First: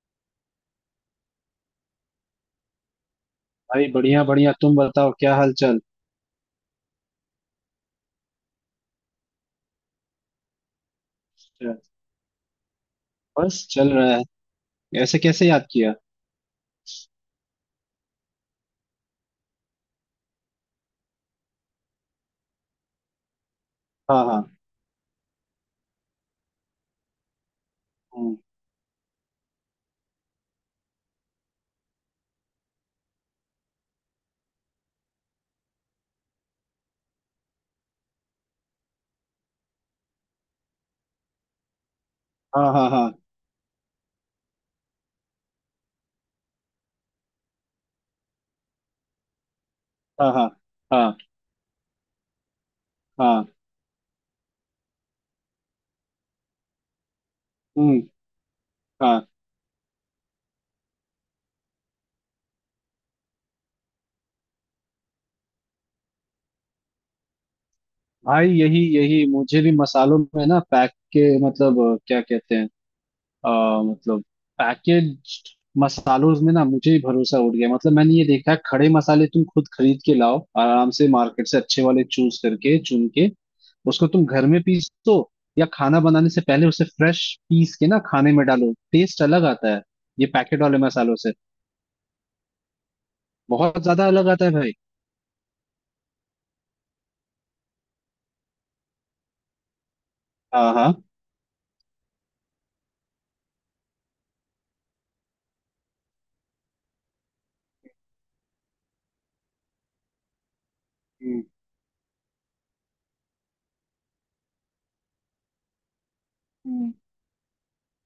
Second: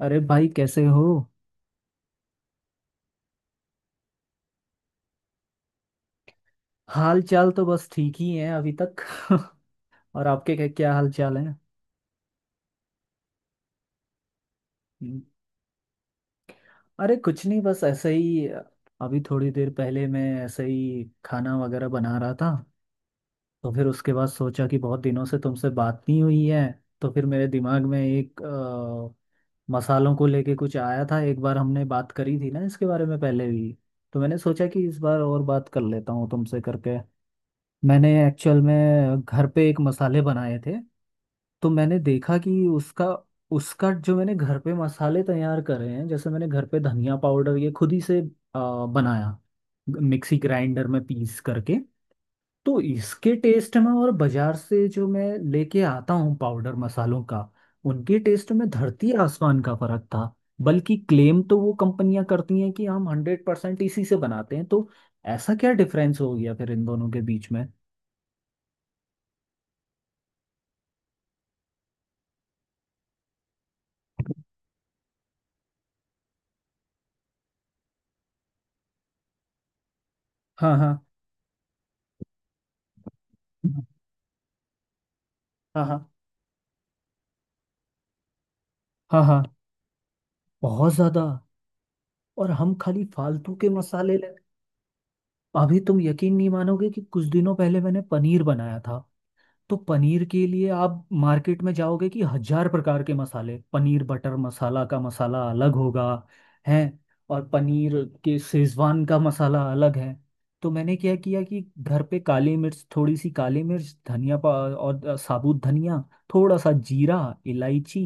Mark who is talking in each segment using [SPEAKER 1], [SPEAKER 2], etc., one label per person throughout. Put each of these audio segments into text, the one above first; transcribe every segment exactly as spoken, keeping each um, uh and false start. [SPEAKER 1] अरे भाई कैसे हो।
[SPEAKER 2] भाई, बढ़िया बढ़िया। तुम बताओ, क्या हाल चाल।
[SPEAKER 1] हाल चाल तो बस ठीक ही है अभी तक। और आपके क्या क्या हाल चाल है।
[SPEAKER 2] चल- बस चल रहा है। ऐसे
[SPEAKER 1] हम्म,
[SPEAKER 2] कैसे याद किया?
[SPEAKER 1] अरे कुछ नहीं बस ऐसे ही। अभी थोड़ी देर पहले मैं ऐसे ही खाना वगैरह बना रहा था। तो फिर उसके
[SPEAKER 2] हाँ
[SPEAKER 1] बाद
[SPEAKER 2] हाँ।
[SPEAKER 1] सोचा कि बहुत दिनों से तुमसे बात नहीं हुई है। तो फिर मेरे दिमाग में
[SPEAKER 2] हम्म।
[SPEAKER 1] एक अ, मसालों को लेके कुछ आया था। एक बार हमने बात करी थी ना इसके बारे में पहले भी, तो मैंने सोचा कि इस बार और बात कर लेता हूँ तुमसे करके। मैंने एक्चुअल में घर पे एक मसाले बनाए थे। तो मैंने देखा कि
[SPEAKER 2] हाँ हाँ
[SPEAKER 1] उसका
[SPEAKER 2] हाँ
[SPEAKER 1] उसका जो मैंने घर पे मसाले तैयार करे हैं, जैसे मैंने घर पे धनिया पाउडर ये खुद ही से आ, बनाया
[SPEAKER 2] हाँ
[SPEAKER 1] मिक्सी
[SPEAKER 2] हाँ
[SPEAKER 1] ग्राइंडर में
[SPEAKER 2] हाँ
[SPEAKER 1] पीस करके। तो इसके
[SPEAKER 2] हाँ।
[SPEAKER 1] टेस्ट में और बाजार से जो मैं लेके आता हूँ पाउडर मसालों का,
[SPEAKER 2] हम्म।
[SPEAKER 1] उनके टेस्ट में धरती
[SPEAKER 2] हाँ।
[SPEAKER 1] आसमान का फर्क था। बल्कि क्लेम तो वो कंपनियां करती हैं कि हम हंड्रेड परसेंट इसी से बनाते हैं, तो ऐसा क्या डिफरेंस हो गया फिर इन दोनों के बीच में।
[SPEAKER 2] भाई, यही यही मुझे भी मसालों में ना पैक के मतलब, अ, क्या कहते हैं, अ, मतलब पैकेज। मसालों में ना मुझे ही भरोसा उठ गया। मतलब मैंने ये देखा है, खड़े मसाले तुम खुद खरीद के लाओ
[SPEAKER 1] हाँ
[SPEAKER 2] आराम
[SPEAKER 1] हाँ
[SPEAKER 2] से मार्केट से, अच्छे वाले चूज करके, चुन के। उसको तुम घर में पीसो, या
[SPEAKER 1] हाँ हाँ
[SPEAKER 2] खाना बनाने से पहले उसे फ्रेश पीस के ना खाने में डालो,
[SPEAKER 1] हाँ
[SPEAKER 2] टेस्ट
[SPEAKER 1] हाँ।
[SPEAKER 2] अलग आता है ये पैकेट वाले
[SPEAKER 1] बहुत
[SPEAKER 2] मसालों
[SPEAKER 1] ज्यादा।
[SPEAKER 2] से।
[SPEAKER 1] और हम खाली फालतू के
[SPEAKER 2] बहुत ज्यादा
[SPEAKER 1] मसाले
[SPEAKER 2] अलग
[SPEAKER 1] ले।
[SPEAKER 2] आता है भाई।
[SPEAKER 1] अभी तुम यकीन नहीं मानोगे कि कुछ दिनों पहले मैंने पनीर बनाया था। तो पनीर के लिए
[SPEAKER 2] हाँ हाँ।
[SPEAKER 1] आप मार्केट में जाओगे कि हजार प्रकार के मसाले, पनीर बटर मसाला का मसाला अलग होगा है। और पनीर के शेजवान का मसाला अलग है। तो मैंने क्या किया
[SPEAKER 2] हम्म।
[SPEAKER 1] कि घर पे काली मिर्च, थोड़ी सी काली मिर्च, धनिया पा और अ, साबुत धनिया, थोड़ा सा
[SPEAKER 2] हम्म।
[SPEAKER 1] जीरा, इलायची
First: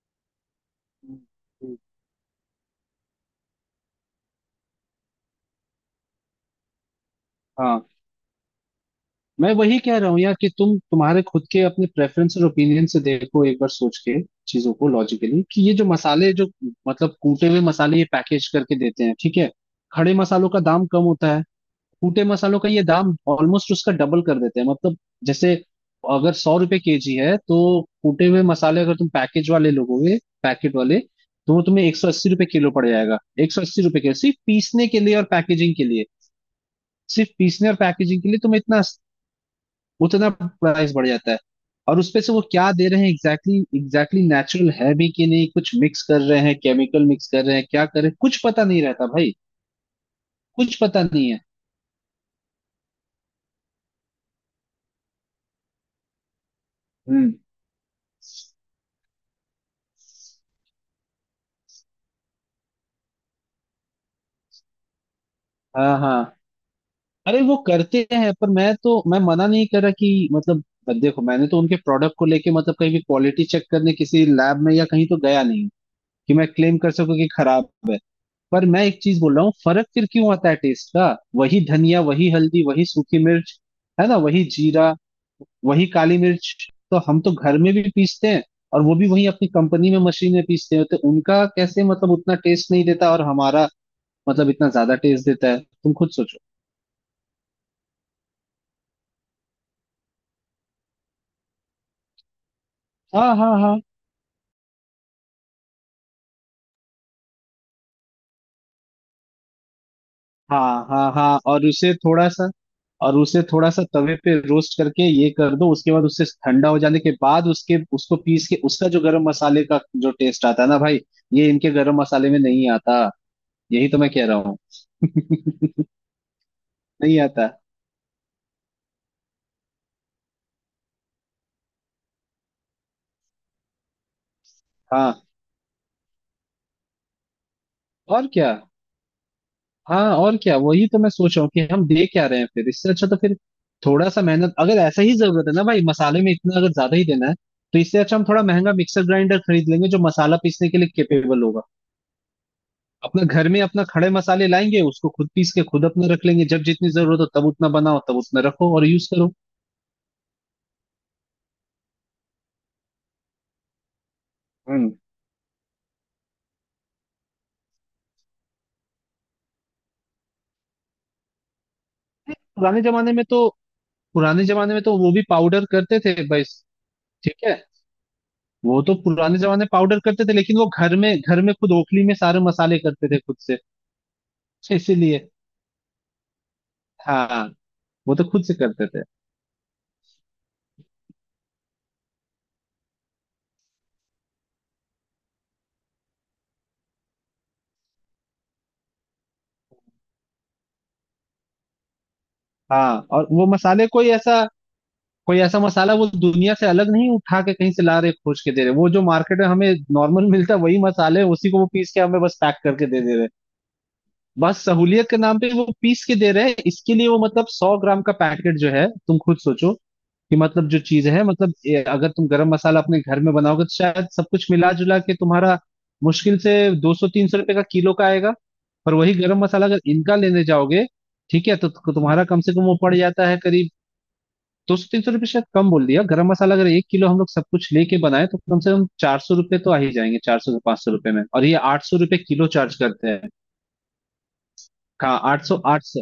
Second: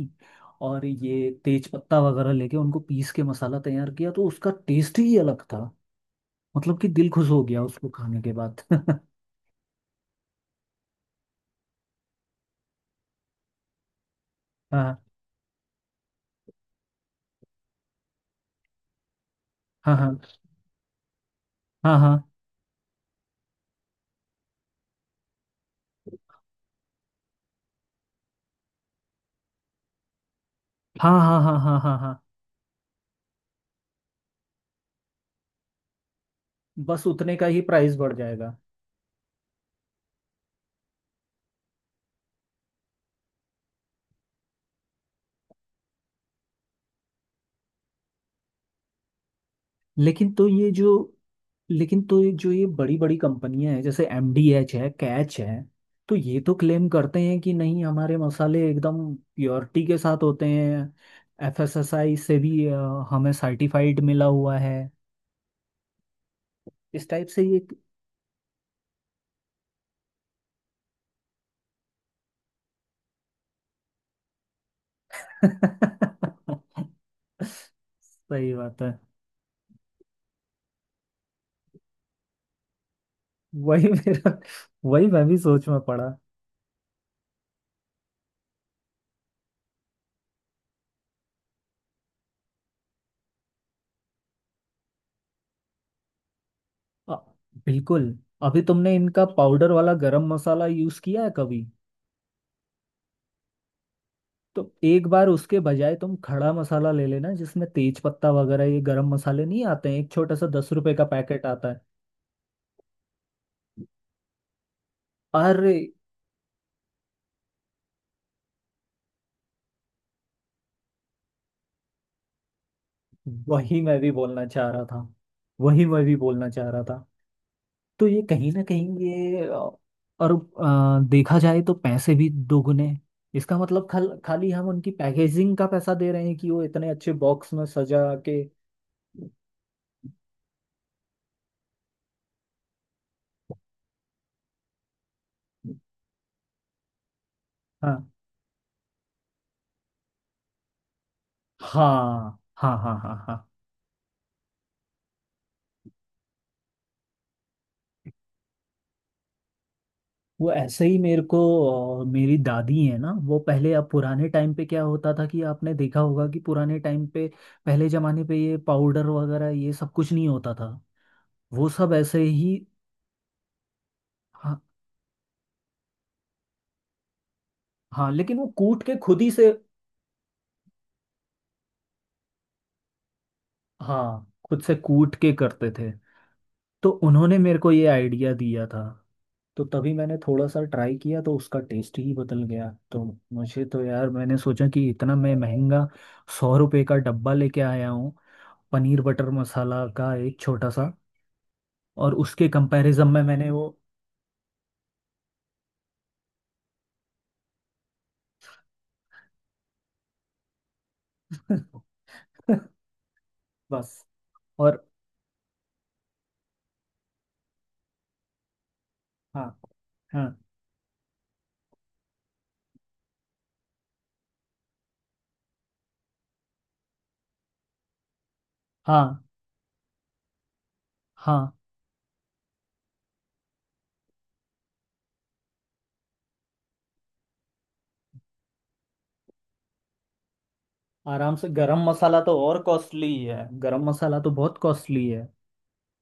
[SPEAKER 1] और
[SPEAKER 2] हम्म।
[SPEAKER 1] ये तेज
[SPEAKER 2] हम्म।
[SPEAKER 1] पत्ता वगैरह लेके उनको पीस के मसाला तैयार किया, तो उसका टेस्ट ही अलग था। मतलब कि दिल खुश हो गया
[SPEAKER 2] हाँ।
[SPEAKER 1] उसको खाने के बाद।
[SPEAKER 2] मैं वही कह रहा हूँ यार, कि तुम, तुम्हारे खुद के अपने प्रेफरेंस और ओपिनियन से देखो एक बार सोच के, चीजों को
[SPEAKER 1] हाँ
[SPEAKER 2] लॉजिकली, कि ये जो मसाले, जो मतलब कूटे हुए मसाले, ये पैकेज करके देते हैं, ठीक है।
[SPEAKER 1] हाँ
[SPEAKER 2] खड़े
[SPEAKER 1] हाँ
[SPEAKER 2] मसालों का दाम कम होता है।
[SPEAKER 1] हाँ हाँ
[SPEAKER 2] कूटे मसालों का ये दाम ऑलमोस्ट उसका डबल कर देते हैं, मतलब जैसे अगर सौ रुपए केजी है तो कूटे हुए मसाले अगर तुम पैकेज वाले लोगोगे, पैकेट वाले।
[SPEAKER 1] हाँ हाँ
[SPEAKER 2] तो
[SPEAKER 1] हाँ
[SPEAKER 2] वो
[SPEAKER 1] हाँ
[SPEAKER 2] तुम्हें एक
[SPEAKER 1] हाँ
[SPEAKER 2] सौ
[SPEAKER 1] हाँ।
[SPEAKER 2] अस्सी रुपए किलो पड़ जाएगा। एक सौ अस्सी रुपए किलो सिर्फ पीसने के लिए और पैकेजिंग के लिए।
[SPEAKER 1] बस
[SPEAKER 2] सिर्फ
[SPEAKER 1] उतने का ही
[SPEAKER 2] पीसने और
[SPEAKER 1] प्राइस बढ़
[SPEAKER 2] पैकेजिंग के लिए
[SPEAKER 1] जाएगा।
[SPEAKER 2] तुम्हें इतना, उतना प्राइस बढ़ जाता है। और उसपे से वो क्या दे रहे हैं एग्जैक्टली, एग्जैक्टली नेचुरल है भी कि नहीं, कुछ मिक्स कर रहे हैं, केमिकल मिक्स कर रहे हैं, क्या कर रहे हैं, कुछ पता नहीं रहता भाई।
[SPEAKER 1] लेकिन तो ये
[SPEAKER 2] कुछ
[SPEAKER 1] जो
[SPEAKER 2] पता नहीं है।
[SPEAKER 1] लेकिन तो ये जो ये बड़ी बड़ी कंपनियां हैं जैसे एमडीएच है, कैच है, तो ये तो क्लेम करते
[SPEAKER 2] हम्म।
[SPEAKER 1] हैं कि नहीं हमारे मसाले एकदम प्योरिटी के साथ होते हैं। एफएसएसआई से भी अ, हमें सर्टिफाइड मिला हुआ है
[SPEAKER 2] हाँ हाँ।
[SPEAKER 1] इस टाइप
[SPEAKER 2] अरे
[SPEAKER 1] से
[SPEAKER 2] वो
[SPEAKER 1] ये।
[SPEAKER 2] करते हैं, पर मैं तो मैं मना नहीं कर रहा कि मतलब, देखो मैंने तो उनके प्रोडक्ट को लेके मतलब कहीं भी क्वालिटी चेक करने किसी लैब में या कहीं तो गया नहीं, कि मैं क्लेम कर सकूं कि खराब है।
[SPEAKER 1] सही
[SPEAKER 2] पर
[SPEAKER 1] बात
[SPEAKER 2] मैं
[SPEAKER 1] है।
[SPEAKER 2] एक चीज बोल रहा हूँ, फर्क फिर क्यों आता है टेस्ट का? वही धनिया, वही हल्दी, वही सूखी मिर्च,
[SPEAKER 1] वही
[SPEAKER 2] है ना,
[SPEAKER 1] मेरा,
[SPEAKER 2] वही जीरा,
[SPEAKER 1] वही मैं भी सोच में
[SPEAKER 2] वही
[SPEAKER 1] पड़ा।
[SPEAKER 2] काली मिर्च। तो हम तो घर में भी पीसते हैं, और वो भी वही अपनी कंपनी में मशीन में पीसते हैं, तो उनका कैसे मतलब उतना टेस्ट नहीं देता और हमारा मतलब इतना ज्यादा टेस्ट देता है? तुम खुद सोचो।
[SPEAKER 1] अ, बिल्कुल। अभी तुमने इनका पाउडर वाला गरम मसाला यूज किया है कभी?
[SPEAKER 2] हाँ हाँ हाँ
[SPEAKER 1] तो एक बार उसके बजाय तुम खड़ा मसाला ले लेना, जिसमें तेज पत्ता वगैरह ये गरम मसाले नहीं आते हैं, एक छोटा सा दस
[SPEAKER 2] हाँ
[SPEAKER 1] रुपए का
[SPEAKER 2] हाँ हाँ।
[SPEAKER 1] पैकेट
[SPEAKER 2] और
[SPEAKER 1] आता है।
[SPEAKER 2] उसे थोड़ा सा और उसे थोड़ा सा तवे पे रोस्ट करके ये कर दो,
[SPEAKER 1] अरे,
[SPEAKER 2] उसके बाद उससे ठंडा हो जाने के बाद उसके उसको पीस के, उसका जो गरम मसाले का जो टेस्ट आता है ना भाई, ये इनके गरम मसाले में नहीं आता।
[SPEAKER 1] वही
[SPEAKER 2] यही
[SPEAKER 1] मैं
[SPEAKER 2] तो
[SPEAKER 1] भी
[SPEAKER 2] मैं कह रहा
[SPEAKER 1] बोलना
[SPEAKER 2] हूँ,
[SPEAKER 1] चाह रहा था वही मैं भी बोलना चाह रहा था।
[SPEAKER 2] नहीं आता।
[SPEAKER 1] तो ये कहीं ना कहीं ये अ, और अ, देखा जाए तो पैसे भी दोगुने। इसका मतलब खल, खाली हम उनकी
[SPEAKER 2] हाँ
[SPEAKER 1] पैकेजिंग का पैसा दे रहे हैं कि वो इतने अच्छे बॉक्स में सजा
[SPEAKER 2] और
[SPEAKER 1] के।
[SPEAKER 2] क्या। हाँ और क्या, वही तो मैं सोच रहा हूँ कि हम दे क्या रहे हैं फिर, इससे अच्छा तो फिर थोड़ा सा मेहनत, अगर ऐसा ही जरूरत है ना भाई मसाले में इतना, अगर ज्यादा ही देना है तो इससे
[SPEAKER 1] हाँ
[SPEAKER 2] अच्छा हम थोड़ा महंगा मिक्सर ग्राइंडर खरीद लेंगे जो मसाला पीसने के लिए केपेबल होगा।
[SPEAKER 1] हाँ हाँ हाँ हाँ
[SPEAKER 2] अपना
[SPEAKER 1] हाँ।
[SPEAKER 2] घर में अपना खड़े मसाले लाएंगे, उसको खुद पीस के खुद अपना रख लेंगे। जब जितनी जरूरत हो तब उतना बनाओ, तब उतना रखो और यूज करो।
[SPEAKER 1] वो ऐसे ही मेरे को, अ, मेरी दादी है ना, वो पहले, अब पुराने टाइम पे क्या
[SPEAKER 2] हम्म।
[SPEAKER 1] होता था कि आपने देखा होगा कि पुराने टाइम पे, पहले जमाने पे ये पाउडर वगैरह ये सब कुछ नहीं होता था। वो सब ऐसे ही।
[SPEAKER 2] पुराने जमाने में तो पुराने
[SPEAKER 1] हाँ
[SPEAKER 2] जमाने में तो वो भी पाउडर करते थे भाई, ठीक है।
[SPEAKER 1] हाँ, लेकिन वो
[SPEAKER 2] वो
[SPEAKER 1] कूट
[SPEAKER 2] तो
[SPEAKER 1] के खुद ही
[SPEAKER 2] पुराने
[SPEAKER 1] से।
[SPEAKER 2] जमाने पाउडर करते थे, लेकिन वो घर में घर में खुद ओखली में सारे मसाले करते थे खुद से।
[SPEAKER 1] हाँ, खुद से कूट
[SPEAKER 2] इसीलिए।
[SPEAKER 1] के करते थे। तो उन्होंने
[SPEAKER 2] हाँ,
[SPEAKER 1] मेरे को ये
[SPEAKER 2] वो तो
[SPEAKER 1] आइडिया
[SPEAKER 2] खुद से
[SPEAKER 1] दिया था।
[SPEAKER 2] करते थे।
[SPEAKER 1] तो तभी मैंने थोड़ा सा ट्राई किया, तो उसका टेस्ट ही बदल गया। तो मुझे तो यार मैंने सोचा कि इतना मैं महंगा सौ रुपए का डब्बा लेके आया हूँ पनीर बटर मसाला का, एक छोटा सा। और उसके
[SPEAKER 2] हाँ,
[SPEAKER 1] कंपैरिजन में
[SPEAKER 2] और वो
[SPEAKER 1] मैंने वो।
[SPEAKER 2] मसाले कोई ऐसा कोई ऐसा मसाला, वो दुनिया से अलग नहीं उठा के कहीं से ला रहे, खोज के दे रहे, वो जो मार्केट में हमें नॉर्मल मिलता है वही मसाले हैं, उसी को वो पीस के हमें बस पैक करके दे दे रहे हैं।
[SPEAKER 1] बस।
[SPEAKER 2] बस
[SPEAKER 1] और
[SPEAKER 2] सहूलियत के नाम पे वो पीस के दे रहे हैं, इसके लिए वो मतलब सौ ग्राम का पैकेट जो है, तुम खुद
[SPEAKER 1] हाँ
[SPEAKER 2] सोचो
[SPEAKER 1] हाँ
[SPEAKER 2] कि मतलब जो चीज है, मतलब ये, अगर तुम गरम मसाला अपने घर में बनाओगे तो शायद सब कुछ मिला जुला के तुम्हारा मुश्किल से दो सौ तीन सौ रुपये का किलो का आएगा। पर वही
[SPEAKER 1] हाँ
[SPEAKER 2] गरम मसाला अगर इनका लेने जाओगे, ठीक
[SPEAKER 1] हाँ।
[SPEAKER 2] है, तो तु- तुम्हारा कम से कम वो पड़ जाता है करीब दो सौ तीन सौ रुपये, शायद कम बोल दिया। गरम मसाला अगर एक किलो हम लोग सब कुछ लेके बनाए तो कम से कम चार सौ रुपये तो आ ही जाएंगे, चार सौ से पांच सौ रुपये में,
[SPEAKER 1] आराम
[SPEAKER 2] और
[SPEAKER 1] से,
[SPEAKER 2] ये
[SPEAKER 1] गरम
[SPEAKER 2] आठ सौ रुपये
[SPEAKER 1] मसाला तो
[SPEAKER 2] किलो
[SPEAKER 1] और
[SPEAKER 2] चार्ज करते
[SPEAKER 1] कॉस्टली
[SPEAKER 2] हैं।
[SPEAKER 1] है, गरम मसाला तो बहुत कॉस्टली
[SPEAKER 2] कहाँ?
[SPEAKER 1] है।
[SPEAKER 2] आठ सौ, आठ सौ।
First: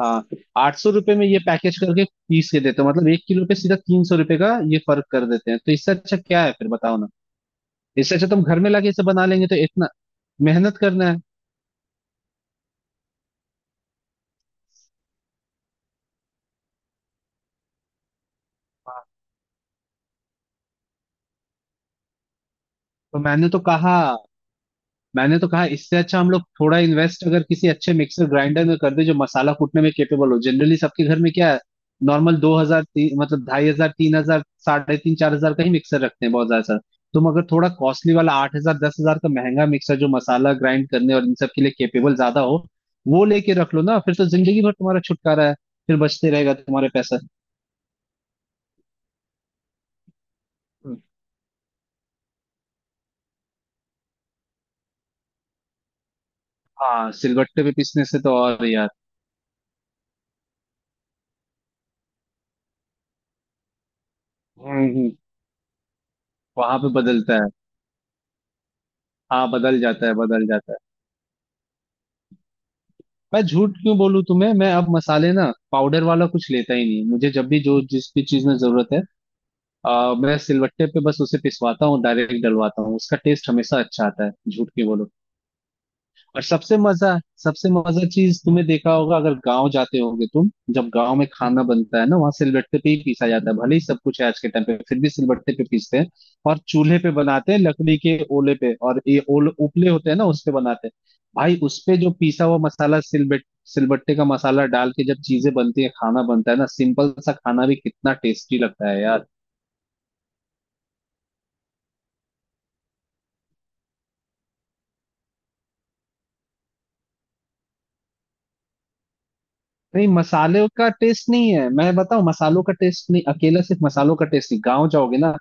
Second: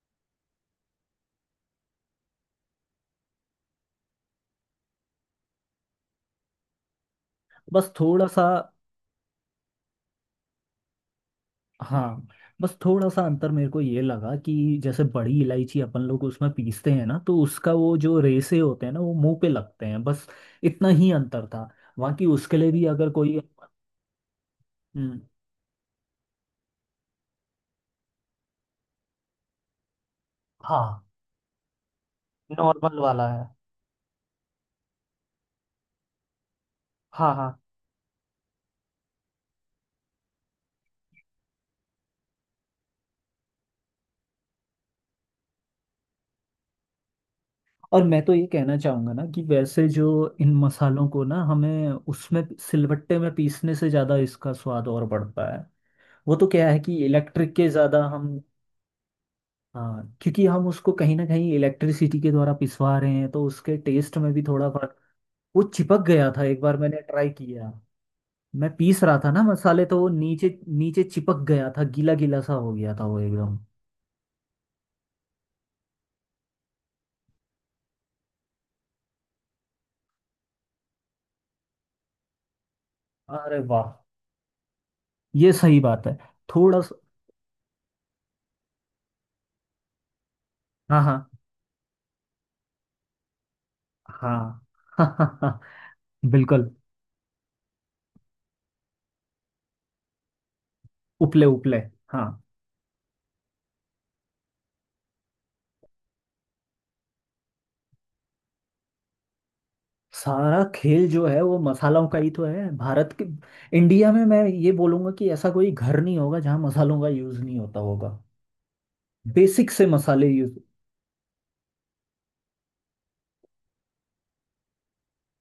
[SPEAKER 2] हाँ, आठ सौ रुपये में ये पैकेज करके पीस के देते हो, मतलब एक किलो पे सीधा तीन सौ रुपये का ये फर्क कर देते हैं। तो इससे अच्छा क्या है फिर? बताओ ना।
[SPEAKER 1] बस
[SPEAKER 2] इससे अच्छा
[SPEAKER 1] थोड़ा
[SPEAKER 2] तुम
[SPEAKER 1] सा।
[SPEAKER 2] घर में लाके इसे बना लेंगे, तो इतना मेहनत करना है।
[SPEAKER 1] हाँ, बस थोड़ा सा अंतर मेरे को ये लगा कि जैसे बड़ी इलायची अपन लोग उसमें पीसते हैं ना, तो उसका वो जो रेसे होते हैं ना,
[SPEAKER 2] हाँ,
[SPEAKER 1] वो मुंह पे लगते हैं, बस इतना ही अंतर था। बाकी उसके लिए भी अगर
[SPEAKER 2] तो
[SPEAKER 1] कोई।
[SPEAKER 2] मैंने तो कहा
[SPEAKER 1] हम्म।
[SPEAKER 2] मैंने तो कहा इससे अच्छा हम लोग थोड़ा इन्वेस्ट अगर किसी अच्छे मिक्सर ग्राइंडर में कर दे जो मसाला कूटने में केपेबल हो। जनरली
[SPEAKER 1] हाँ।
[SPEAKER 2] सबके घर में क्या है, नॉर्मल दो हजार
[SPEAKER 1] नॉर्मल
[SPEAKER 2] तीन,
[SPEAKER 1] वाला
[SPEAKER 2] मतलब
[SPEAKER 1] है।
[SPEAKER 2] ढाई हजार, तीन हजार, साढ़े तीन, चार हजार का ही मिक्सर रखते हैं बहुत ज्यादा सर। तुम
[SPEAKER 1] हाँ
[SPEAKER 2] अगर
[SPEAKER 1] हाँ।
[SPEAKER 2] थोड़ा कॉस्टली वाला आठ हजार दस हजार का महंगा मिक्सर जो मसाला ग्राइंड करने और इन सब के लिए केपेबल ज्यादा हो, वो लेके रख लो ना, फिर तो जिंदगी भर तुम्हारा छुटकारा है। फिर बचते रहेगा तुम्हारे पैसा।
[SPEAKER 1] और मैं तो ये कहना चाहूंगा ना कि वैसे जो इन
[SPEAKER 2] हम्म।
[SPEAKER 1] मसालों को ना हमें उसमें सिलबट्टे में पीसने से ज्यादा इसका स्वाद और बढ़ता है। वो तो क्या है कि
[SPEAKER 2] हाँ,
[SPEAKER 1] इलेक्ट्रिक
[SPEAKER 2] सिलबट्टे
[SPEAKER 1] के
[SPEAKER 2] पे
[SPEAKER 1] ज्यादा
[SPEAKER 2] पीसने से तो
[SPEAKER 1] हम।
[SPEAKER 2] और यार।
[SPEAKER 1] हाँ, क्योंकि हम उसको कहीं ना कहीं इलेक्ट्रिसिटी के द्वारा पिसवा रहे हैं तो उसके टेस्ट में भी थोड़ा फर्क।
[SPEAKER 2] हम्म,
[SPEAKER 1] वो चिपक गया था, एक बार
[SPEAKER 2] वहां पे
[SPEAKER 1] मैंने ट्राई
[SPEAKER 2] बदलता है।
[SPEAKER 1] किया, मैं पीस रहा था ना
[SPEAKER 2] हाँ, बदल
[SPEAKER 1] मसाले, तो
[SPEAKER 2] जाता
[SPEAKER 1] वो
[SPEAKER 2] है, बदल
[SPEAKER 1] नीचे
[SPEAKER 2] जाता है।
[SPEAKER 1] नीचे चिपक गया था, गीला गीला सा हो गया था वो
[SPEAKER 2] मैं
[SPEAKER 1] एकदम।
[SPEAKER 2] झूठ क्यों बोलूं तुम्हें? मैं अब मसाले ना पाउडर वाला कुछ लेता ही नहीं। मुझे जब भी जो जिस भी चीज में जरूरत है, आ, मैं सिलवट्टे पे बस उसे पिसवाता हूँ, डायरेक्ट डलवाता हूँ, उसका टेस्ट
[SPEAKER 1] अरे
[SPEAKER 2] हमेशा
[SPEAKER 1] वाह।
[SPEAKER 2] अच्छा आता है। झूठ क्यों बोलूं।
[SPEAKER 1] ये सही बात है।
[SPEAKER 2] और सबसे
[SPEAKER 1] थोड़ा सा।
[SPEAKER 2] मजा सबसे मजा चीज तुम्हें देखा होगा, अगर गांव जाते होगे तुम। जब
[SPEAKER 1] हाँ हाँ
[SPEAKER 2] गांव में खाना बनता है ना, वहां सिलबट्टे पे ही पीसा जाता है, भले ही सब कुछ है आज के टाइम पे फिर भी सिलबट्टे
[SPEAKER 1] हाँ।
[SPEAKER 2] पे पीसते हैं। और
[SPEAKER 1] बिल्कुल।
[SPEAKER 2] चूल्हे पे बनाते हैं लकड़ी के ओले पे, और ये ओल उपले होते हैं ना, उस पे बनाते हैं।
[SPEAKER 1] उपले
[SPEAKER 2] भाई
[SPEAKER 1] उपले।
[SPEAKER 2] उस पे जो
[SPEAKER 1] हाँ।
[SPEAKER 2] पीसा हुआ मसाला, सिलबट सिलबट्टे का मसाला डाल के जब चीजें बनती है, खाना बनता है ना, सिंपल सा खाना भी कितना टेस्टी लगता है यार।
[SPEAKER 1] सारा खेल जो है वो मसालों का ही तो है। भारत के, इंडिया में मैं ये बोलूंगा कि ऐसा कोई घर नहीं होगा जहाँ मसालों का यूज नहीं होता होगा। बेसिक से
[SPEAKER 2] नहीं,
[SPEAKER 1] मसाले यूज।
[SPEAKER 2] मसाले का टेस्ट नहीं है, मैं बताऊं, मसालों का टेस्ट नहीं अकेला, सिर्फ मसालों का टेस्ट नहीं। गांव जाओगे ना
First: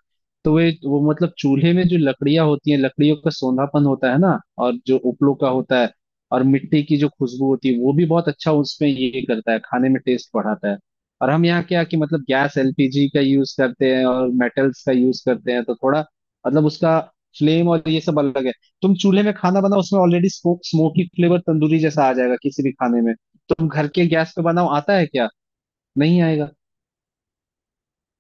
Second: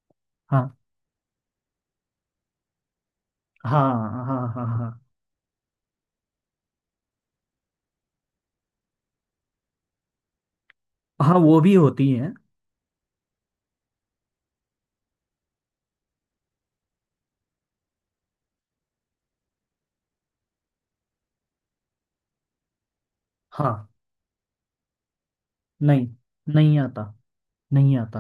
[SPEAKER 2] तो वे
[SPEAKER 1] हाँ
[SPEAKER 2] वो मतलब चूल्हे में जो लकड़ियां होती हैं, लकड़ियों का सोंधापन
[SPEAKER 1] हाँ
[SPEAKER 2] होता है
[SPEAKER 1] हाँ
[SPEAKER 2] ना।
[SPEAKER 1] हाँ
[SPEAKER 2] और
[SPEAKER 1] हाँ
[SPEAKER 2] जो उपलों का होता है, और मिट्टी की जो खुशबू होती है, वो भी बहुत अच्छा उसमें ये करता है, खाने में टेस्ट बढ़ाता है। और
[SPEAKER 1] हाँ।
[SPEAKER 2] हम
[SPEAKER 1] वो
[SPEAKER 2] यहाँ
[SPEAKER 1] भी
[SPEAKER 2] क्या कि
[SPEAKER 1] होती
[SPEAKER 2] मतलब
[SPEAKER 1] हैं।
[SPEAKER 2] गैस एल पी जी का यूज करते हैं, और मेटल्स का यूज करते हैं, तो थोड़ा मतलब उसका फ्लेम और ये सब अलग है। तुम चूल्हे में खाना बनाओ उसमें already smoke smoky flavour, tandoori जैसा आ जाएगा किसी भी खाने में। तुम
[SPEAKER 1] हाँ।
[SPEAKER 2] घर के गैस पे बनाओ, आता है क्या?
[SPEAKER 1] नहीं।
[SPEAKER 2] नहीं आएगा।
[SPEAKER 1] नहीं आता। नहीं आता।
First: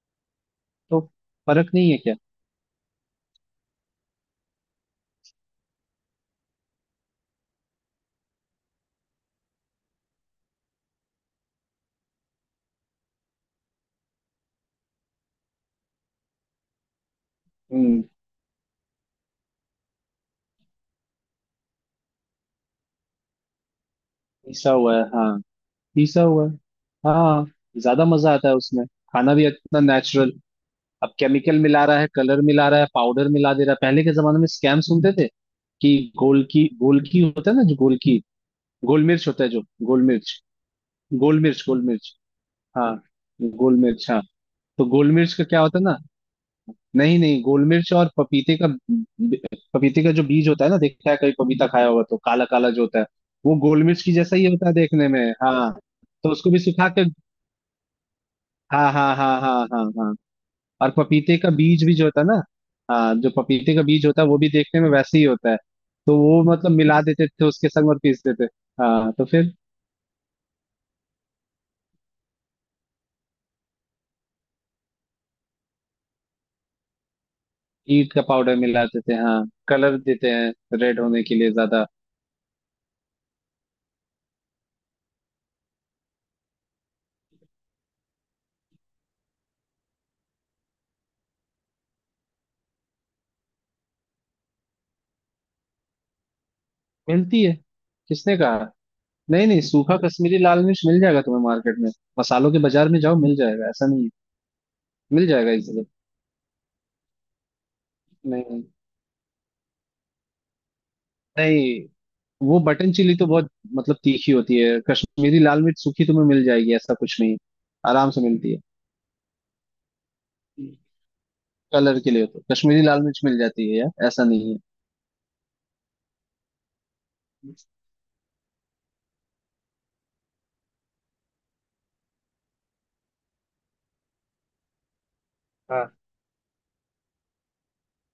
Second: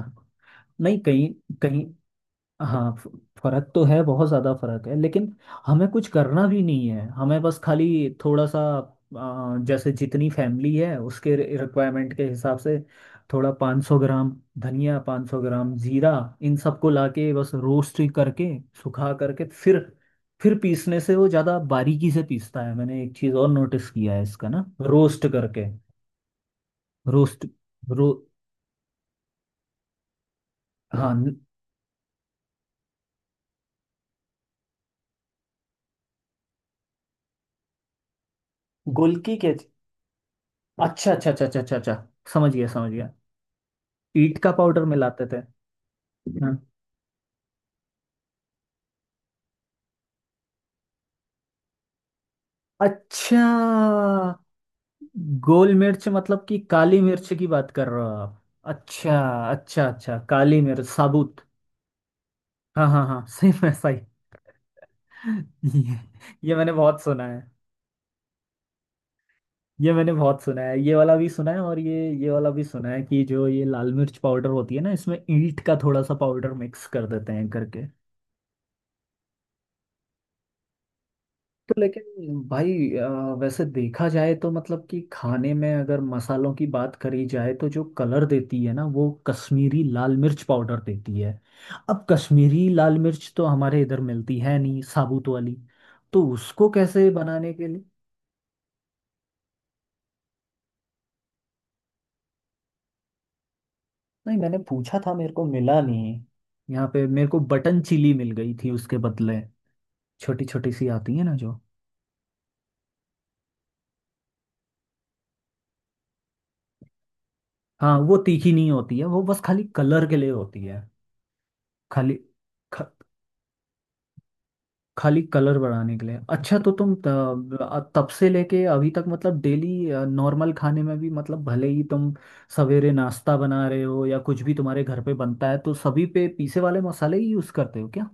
[SPEAKER 1] नहीं
[SPEAKER 2] तो
[SPEAKER 1] कहीं।
[SPEAKER 2] फर्क
[SPEAKER 1] कहीं।
[SPEAKER 2] नहीं है क्या।
[SPEAKER 1] हाँ फ- फर्क तो है, बहुत ज्यादा फर्क है, लेकिन हमें कुछ करना भी नहीं है, हमें बस खाली थोड़ा सा, आ, जैसे जितनी फैमिली है उसके रिक्वायरमेंट के हिसाब से थोड़ा पाँच सौ ग्राम धनिया, पाँच सौ ग्राम जीरा, इन सबको लाके बस रोस्ट
[SPEAKER 2] हम्म।
[SPEAKER 1] ही करके सुखा करके फिर फिर पीसने से वो ज्यादा बारीकी से पीसता है। मैंने एक चीज और नोटिस किया है इसका ना,
[SPEAKER 2] पिसा हुआ है।
[SPEAKER 1] रोस्ट
[SPEAKER 2] हाँ,
[SPEAKER 1] करके
[SPEAKER 2] पिसा हुआ है। हाँ,
[SPEAKER 1] रोस्ट
[SPEAKER 2] ज्यादा
[SPEAKER 1] रो
[SPEAKER 2] मजा आता है उसमें, खाना भी इतना नेचुरल। अब
[SPEAKER 1] हाँ न-
[SPEAKER 2] केमिकल मिला रहा है, कलर मिला रहा है, पाउडर मिला दे रहा है। पहले के जमाने में स्कैम सुनते थे कि गोल की गोल की होता है ना, जो गोल की, गोल मिर्च
[SPEAKER 1] गोलकी
[SPEAKER 2] होता है
[SPEAKER 1] के।
[SPEAKER 2] जो, गोल मिर्च,
[SPEAKER 1] अच्छा अच्छा
[SPEAKER 2] गोल
[SPEAKER 1] अच्छा अच्छा
[SPEAKER 2] मिर्च,
[SPEAKER 1] अच्छा
[SPEAKER 2] गोल
[SPEAKER 1] अच्छा,
[SPEAKER 2] मिर्च,
[SPEAKER 1] समझ गया समझ
[SPEAKER 2] हाँ,
[SPEAKER 1] गया।
[SPEAKER 2] गोल मिर्च, हाँ।
[SPEAKER 1] ईट का पाउडर
[SPEAKER 2] तो गोल
[SPEAKER 1] मिलाते
[SPEAKER 2] मिर्च
[SPEAKER 1] थे,
[SPEAKER 2] का क्या होता है ना,
[SPEAKER 1] हाँ।
[SPEAKER 2] नहीं नहीं, गोल मिर्च और पपीते का पपीते का जो बीज होता है ना, देखा है? कभी पपीता खाया होगा तो काला काला जो होता है,
[SPEAKER 1] अच्छा।
[SPEAKER 2] वो गोल मिर्च की जैसा ही होता है देखने में, हाँ।
[SPEAKER 1] गोल मिर्च
[SPEAKER 2] तो
[SPEAKER 1] मतलब
[SPEAKER 2] उसको
[SPEAKER 1] कि
[SPEAKER 2] भी सुखा
[SPEAKER 1] काली
[SPEAKER 2] के।
[SPEAKER 1] मिर्च की बात कर रहे हो आप?
[SPEAKER 2] हाँ हाँ
[SPEAKER 1] अच्छा
[SPEAKER 2] हाँ हाँ हाँ
[SPEAKER 1] अच्छा
[SPEAKER 2] हाँ।
[SPEAKER 1] अच्छा, काली मिर्च
[SPEAKER 2] और पपीते
[SPEAKER 1] साबुत।
[SPEAKER 2] का बीज भी जो होता है ना,
[SPEAKER 1] हाँ हाँ
[SPEAKER 2] हाँ,
[SPEAKER 1] हाँ,
[SPEAKER 2] जो
[SPEAKER 1] सही में
[SPEAKER 2] पपीते का
[SPEAKER 1] सही।
[SPEAKER 2] बीज होता है वो भी देखने में वैसे ही होता है।
[SPEAKER 1] ये,
[SPEAKER 2] तो वो
[SPEAKER 1] ये
[SPEAKER 2] मतलब
[SPEAKER 1] मैंने
[SPEAKER 2] मिला
[SPEAKER 1] बहुत सुना
[SPEAKER 2] देते
[SPEAKER 1] है।
[SPEAKER 2] थे उसके संग और पीसते थे। हाँ, तो फिर
[SPEAKER 1] ये मैंने बहुत सुना है, ये वाला भी सुना है और ये ये वाला भी सुना है कि जो ये लाल मिर्च पाउडर होती है ना, इसमें ईंट का थोड़ा सा पाउडर मिक्स कर देते हैं करके।
[SPEAKER 2] ईंट का पाउडर मिलाते थे। हाँ, कलर देते हैं रेड होने के लिए
[SPEAKER 1] तो
[SPEAKER 2] ज्यादा।
[SPEAKER 1] लेकिन भाई अ, वैसे देखा जाए तो मतलब कि खाने में अगर मसालों की बात करी जाए तो जो कलर देती है ना वो कश्मीरी लाल मिर्च पाउडर देती है। अब कश्मीरी लाल मिर्च तो हमारे इधर मिलती है नहीं साबुत वाली, तो उसको कैसे
[SPEAKER 2] मिलती
[SPEAKER 1] बनाने
[SPEAKER 2] है।
[SPEAKER 1] के लिए।
[SPEAKER 2] किसने कहा? नहीं नहीं, सूखा कश्मीरी लाल मिर्च मिल जाएगा तुम्हें मार्केट में। मसालों के बाजार में जाओ, मिल जाएगा, ऐसा नहीं है।
[SPEAKER 1] नहीं, मैंने पूछा था,
[SPEAKER 2] मिल
[SPEAKER 1] मेरे को
[SPEAKER 2] जाएगा
[SPEAKER 1] मिला
[SPEAKER 2] इजीली।
[SPEAKER 1] नहीं। यहाँ पे मेरे को बटन चिली मिल गई
[SPEAKER 2] नहीं
[SPEAKER 1] थी उसके बदले, छोटी छोटी सी आती है ना जो।
[SPEAKER 2] नहीं, वो बटन चिली तो बहुत, मतलब तीखी होती है। कश्मीरी लाल मिर्च सूखी तो तुम्हें मिल जाएगी, ऐसा कुछ नहीं है।
[SPEAKER 1] हाँ
[SPEAKER 2] आराम
[SPEAKER 1] वो
[SPEAKER 2] से
[SPEAKER 1] तीखी
[SPEAKER 2] मिलती है।
[SPEAKER 1] नहीं होती है, वो बस खाली कलर के लिए होती है।
[SPEAKER 2] कलर के
[SPEAKER 1] खाली
[SPEAKER 2] लिए तो
[SPEAKER 1] ख-
[SPEAKER 2] कश्मीरी लाल मिर्च मिल जाती है यार, ऐसा नहीं
[SPEAKER 1] खाली कलर बढ़ाने के लिए। अच्छा, तो तुम
[SPEAKER 2] है।
[SPEAKER 1] त- तब से लेके अभी तक मतलब डेली नॉर्मल खाने में भी मतलब भले ही तुम सवेरे नाश्ता बना रहे हो या कुछ भी तुम्हारे घर पे बनता है तो
[SPEAKER 2] हाँ
[SPEAKER 1] सभी पे पीसे वाले मसाले ही यूज करते हो क्या?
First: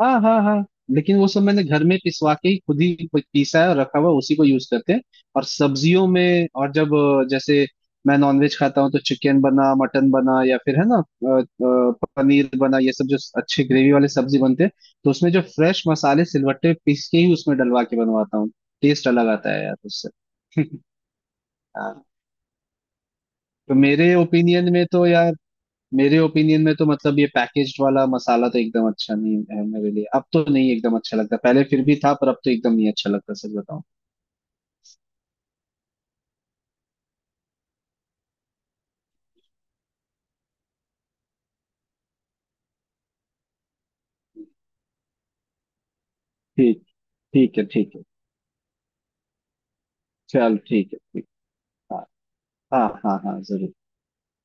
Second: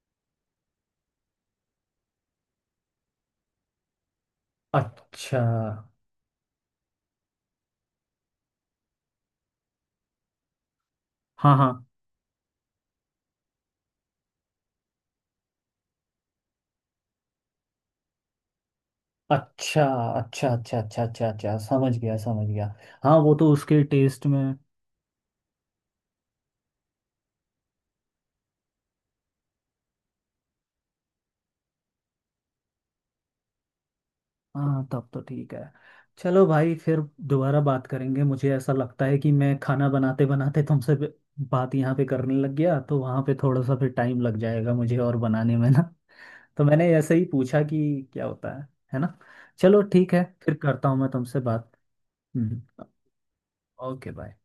[SPEAKER 2] हाँ हाँ हाँ। लेकिन वो सब मैंने घर में पिसवा के ही खुद ही पीसा है और रखा हुआ है, उसी को यूज करते हैं।
[SPEAKER 1] अच्छा।
[SPEAKER 2] और सब्जियों में, और जब अ, जैसे मैं नॉनवेज खाता हूँ, तो चिकन बना, मटन बना, या फिर है ना, अ, अ,
[SPEAKER 1] हाँ हाँ।
[SPEAKER 2] पनीर बना, ये सब जो अच्छे ग्रेवी वाले सब्जी बनते हैं, तो उसमें जो फ्रेश मसाले सिलवट्टे पीस के ही उसमें डलवा के बनवाता हूँ, टेस्ट अलग आता है यार
[SPEAKER 1] अच्छा
[SPEAKER 2] उससे।
[SPEAKER 1] अच्छा अच्छा अच्छा अच्छा अच्छा, समझ
[SPEAKER 2] हाँ,
[SPEAKER 1] गया समझ गया। हाँ वो तो
[SPEAKER 2] तो
[SPEAKER 1] उसके
[SPEAKER 2] मेरे
[SPEAKER 1] टेस्ट में।
[SPEAKER 2] ओपिनियन में तो यार मेरे ओपिनियन में तो मतलब ये पैकेज्ड वाला मसाला तो एकदम अच्छा नहीं है मेरे लिए। अब तो नहीं एकदम अच्छा लगता, पहले फिर भी था, पर अब तो एकदम नहीं अच्छा लगता, सच बताऊं।
[SPEAKER 1] हाँ तब तो ठीक है। चलो भाई फिर दोबारा बात करेंगे। मुझे ऐसा लगता है कि मैं खाना बनाते बनाते तुमसे भी- बात यहाँ पे करने लग गया, तो वहाँ पे थोड़ा सा फिर टाइम लग जाएगा मुझे और बनाने में ना। तो
[SPEAKER 2] ठीक।
[SPEAKER 1] मैंने ऐसे ही
[SPEAKER 2] ठीक
[SPEAKER 1] पूछा
[SPEAKER 2] है। ठीक है।
[SPEAKER 1] कि क्या होता है है ना। चलो ठीक है, फिर
[SPEAKER 2] चल
[SPEAKER 1] करता
[SPEAKER 2] ठीक
[SPEAKER 1] हूँ
[SPEAKER 2] है,
[SPEAKER 1] मैं
[SPEAKER 2] ठीक।
[SPEAKER 1] तुमसे बात।
[SPEAKER 2] हाँ
[SPEAKER 1] हम्म,
[SPEAKER 2] हाँ हाँ हाँ, जरूर।
[SPEAKER 1] Okay bye.